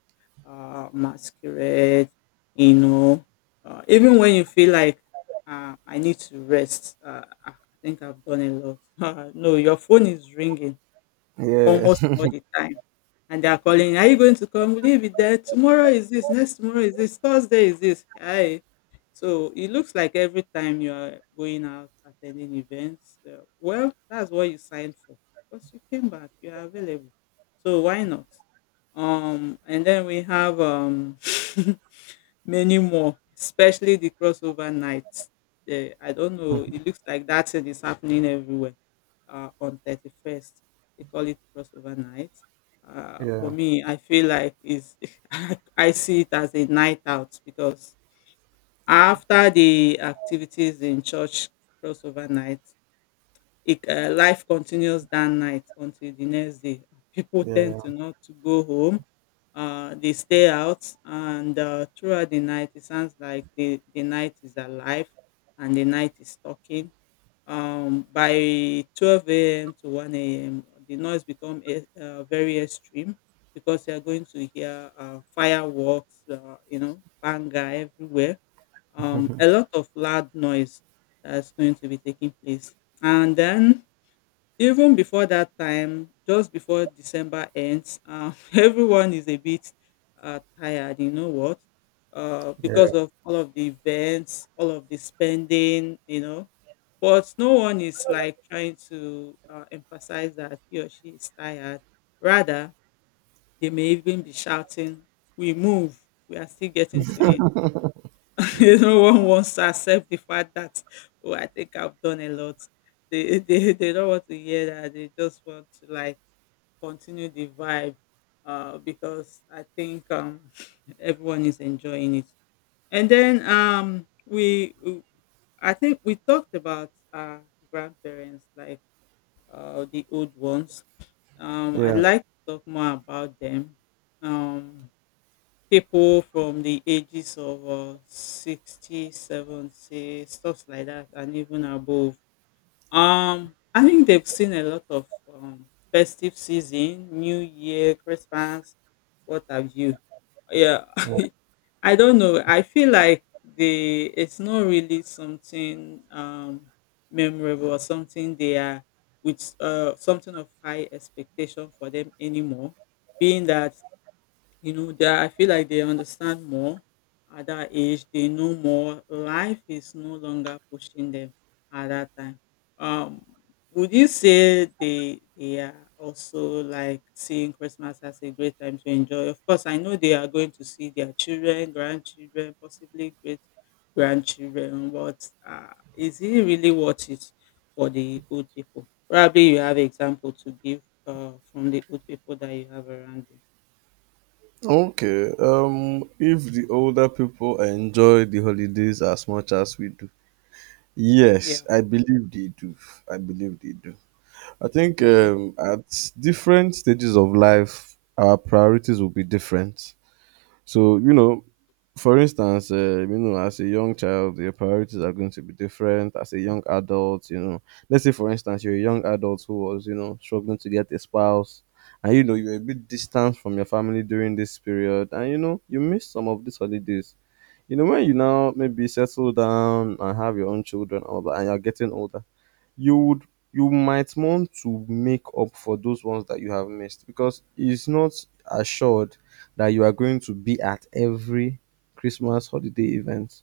left: masquerade, you know. Even when you feel like I need to rest, I think I've done a lot. No, your phone is ringing
right: Yeah.
left: almost all the time. And they are calling, "Are you going to come? Will you be there? Tomorrow is this, next tomorrow is this, Thursday is this." Aye. So it looks like every time you are going out attending events, well, that's what you signed for because you came back, you are available. So why not? And then we have many more, especially the crossover nights. Eh, I don't know. It looks like that thing is happening everywhere on 31st. They call it crossover night. For
right: Yeah.
left: me, I feel like is I see it as a night out because after the activities in church crossover night, life continues that night until the next day. People tend
right: Yeah.
left: to not to go home. They stay out, and throughout the night, it sounds like the night is alive and the night is talking. By 12 a.m. to 1 a.m., the noise become very extreme because you are going to hear fireworks, banger everywhere. A lot of loud noise that's going to be taking place. And then even before that time, just before December ends, everyone is a bit tired, you know what? Because
right: Yeah.
left: of all of the events, all of the spending. But no one is like trying to emphasize that he or she is tired. Rather, they may even be shouting, "We move, we are still getting to it." No one wants to accept the fact that, oh, I think I've done a lot. They they don't want to hear that. They just want to like continue the vibe because I think everyone is enjoying it. And then we I think we talked about our grandparents like the old ones. I'd
right: Yeah.
left: like to talk more about them. Um people from the ages of 60, 70, stuff like that, and even above, I think they've seen a lot of um, festive season, new year, Christmas, what have you. Yeah. I don't know. I feel like they, it's not really something memorable or something they are with something of high expectation for them anymore, being that they. I feel like they understand more at that age. They know more. Life is no longer pushing them at that time. Um, would you say they are also like seeing Christmas as a great time to enjoy? Of course, I know they are going to see their children, grandchildren, possibly great grandchildren. But is it really worth it for the old people? Probably you have example to give from the old people that you have around you.
right: Okay. If the older people enjoy the holidays as much as we do, yes,
left: Yeah.
right: I believe they do. I believe they do. I think
left: Okay.
right: at different stages of life, our priorities will be different. So, you know, for instance, you know, as a young child, your priorities are going to be different. As a young adult, you know, let's say, for instance, you're a young adult who was, you know, struggling to get a spouse, and, you know, you're a bit distant from your family during this period, and, you know, you miss some of these holidays. You know, when you now maybe settle down and have your own children, and all that, and you're getting older, you would, you might want to make up for those ones that you have missed because it's not assured that you are going to be at every Christmas holiday event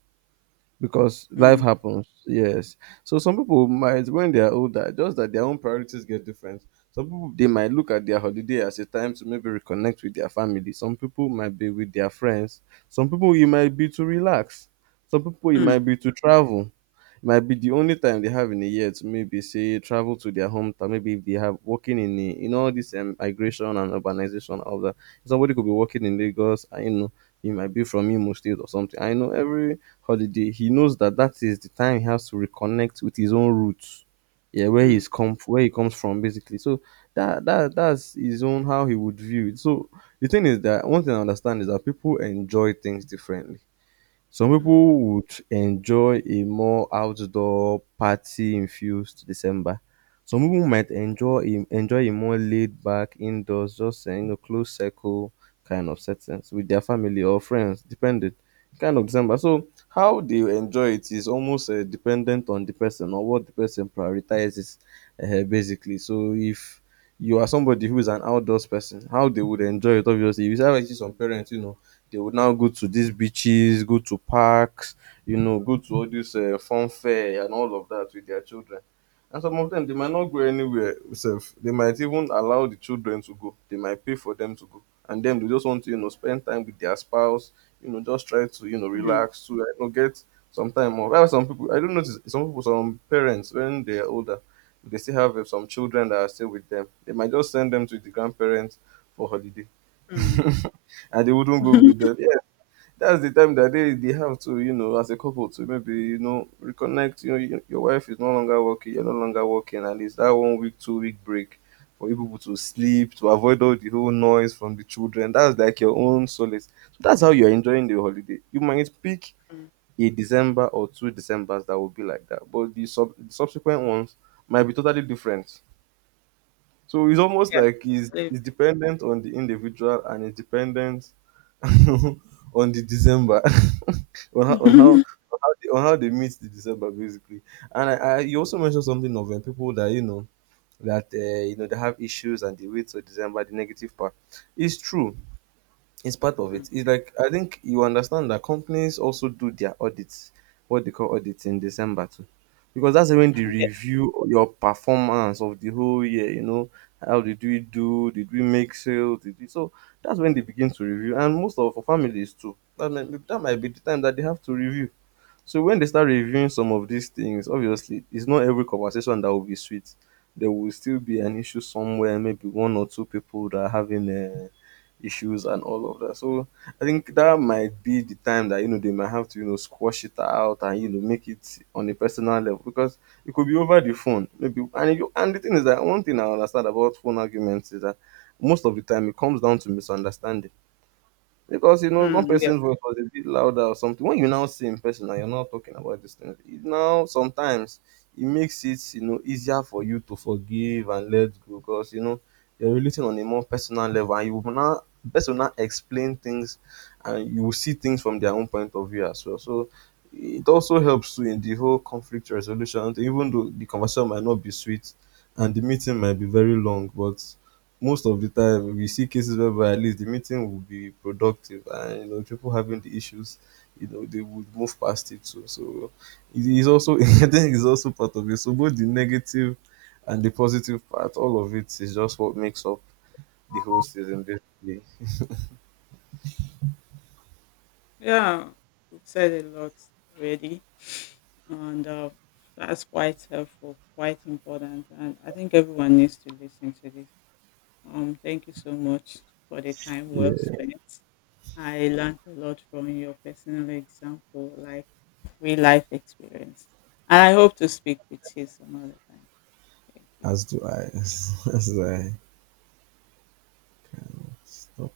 right: because life
left: Mm,
right: happens. Yes. So some people might, when they are older, just that their own priorities get different. Some people, they might look at their holiday as a time to maybe reconnect with their family. Some people might be with their friends. Some people you might be to relax. Some people you might
left: mm,
right: be to travel. It might be the only time they have in a year to maybe say travel to their hometown. Maybe if they have working in a, you know, all this migration and urbanization, all that. Somebody could be working in Lagos. I know he might be from Imo State or something. I know every holiday he knows that that is the time he has to reconnect with his own roots. Yeah, where
left: mm,
right: he's come, where he comes from basically. So that's his own, how he would view it. So the thing is that one thing I understand is that people enjoy things differently. Some
left: mm,
right: people would enjoy a more outdoor party-infused December. Some people might enjoy a, enjoy a more laid-back indoors, just you know, close circle kind of settings with their family or friends, depending kind of December. So how they enjoy it is almost dependent on the person or what the person prioritizes, basically. So if you are somebody who is an outdoors person, how they would enjoy it, obviously. You have actually some parents, you know, they would now go to these beaches, go to parks, you know, go to all this fun fair and all of that with their children. And some of them, they might not go anywhere. Sef. They might even allow the children to go. They might pay for them to go. And then they just want to, you know, spend time with their spouse, you know, just try to, you know,
left: mm,
right: relax, to, you know, get some time off. I have some people, I don't notice, some people, some parents, when they're older, they still have some children that are still with them. They might just send them to the grandparents for holiday.
left: mm,
right: And they wouldn't go with them. Yeah, that's the time that they have to, you know, as a couple to maybe, you know, reconnect. You know, you, your wife is no longer working, you're no longer working, and it's that 1 week, 2 week break for you people to sleep, to avoid all the whole noise from the children. That's like your own solace. So that's how you're enjoying the holiday. You might pick
left: mm.
right: a December or two Decembers that will be like that, but the subsequent ones might be totally different. So it's almost
left: Yeah,
right: like
left: I
right: he's,
left: believe
right: he's
left: it.
right: dependent on the individual and it's dependent on the December, on how on how on on how they meet the December basically. And I you also mentioned something of people that you know they have issues and they wait till December, the negative part. It's true. It's part of
left: Mm,
right: it. It's like I think you understand that companies also do their audits, what they call audits, in December too, because that's when they
left: mm, yes.
right: review your performance of the whole year. You know, how did we do? Did we make sales? Did we? So that's when they begin to review, and most of our families too. That might be the time that they have to review. So when they start reviewing some of these things, obviously, it's not every conversation that will be sweet. There will still be an issue somewhere, maybe one or two people that are having issues and all of that. So I think that might be the time that, you know, they might have to, you know, squash it out and, you know, make it on a personal level because it could be over the phone, maybe. And if you, and the thing is that one thing I understand about phone arguments is that most of the time it comes down to misunderstanding because, you know, one
left: Mm, yeah.
right: person's voice was a bit louder or something. When you now see in person and you're not talking about these things, it now sometimes it makes it, you know, easier for you to forgive and let go because you know you're relating on a more personal level and you will now, the person will now explain things and you will see things from their own point of view as well. So it also helps too in the whole conflict resolution, even though the conversation might not be sweet and the meeting might be very long, but most of the time we see cases whereby at least the meeting will be productive and you know people having the issues, you know, they would move past it. So it is also I think it's also part of it. So both the negative and the positive part, all of it is just what makes up the whole season basically.
left: Yeah, we've said a lot already, and that's quite helpful, quite important, and I think everyone needs to listen to this. Thank you so much for the time well
right: Yeah,
left: spent. I learned a lot from your personal example, like real life experience. And I hope to speak with you some other time. Thank you.
right: as do I. As do I. So,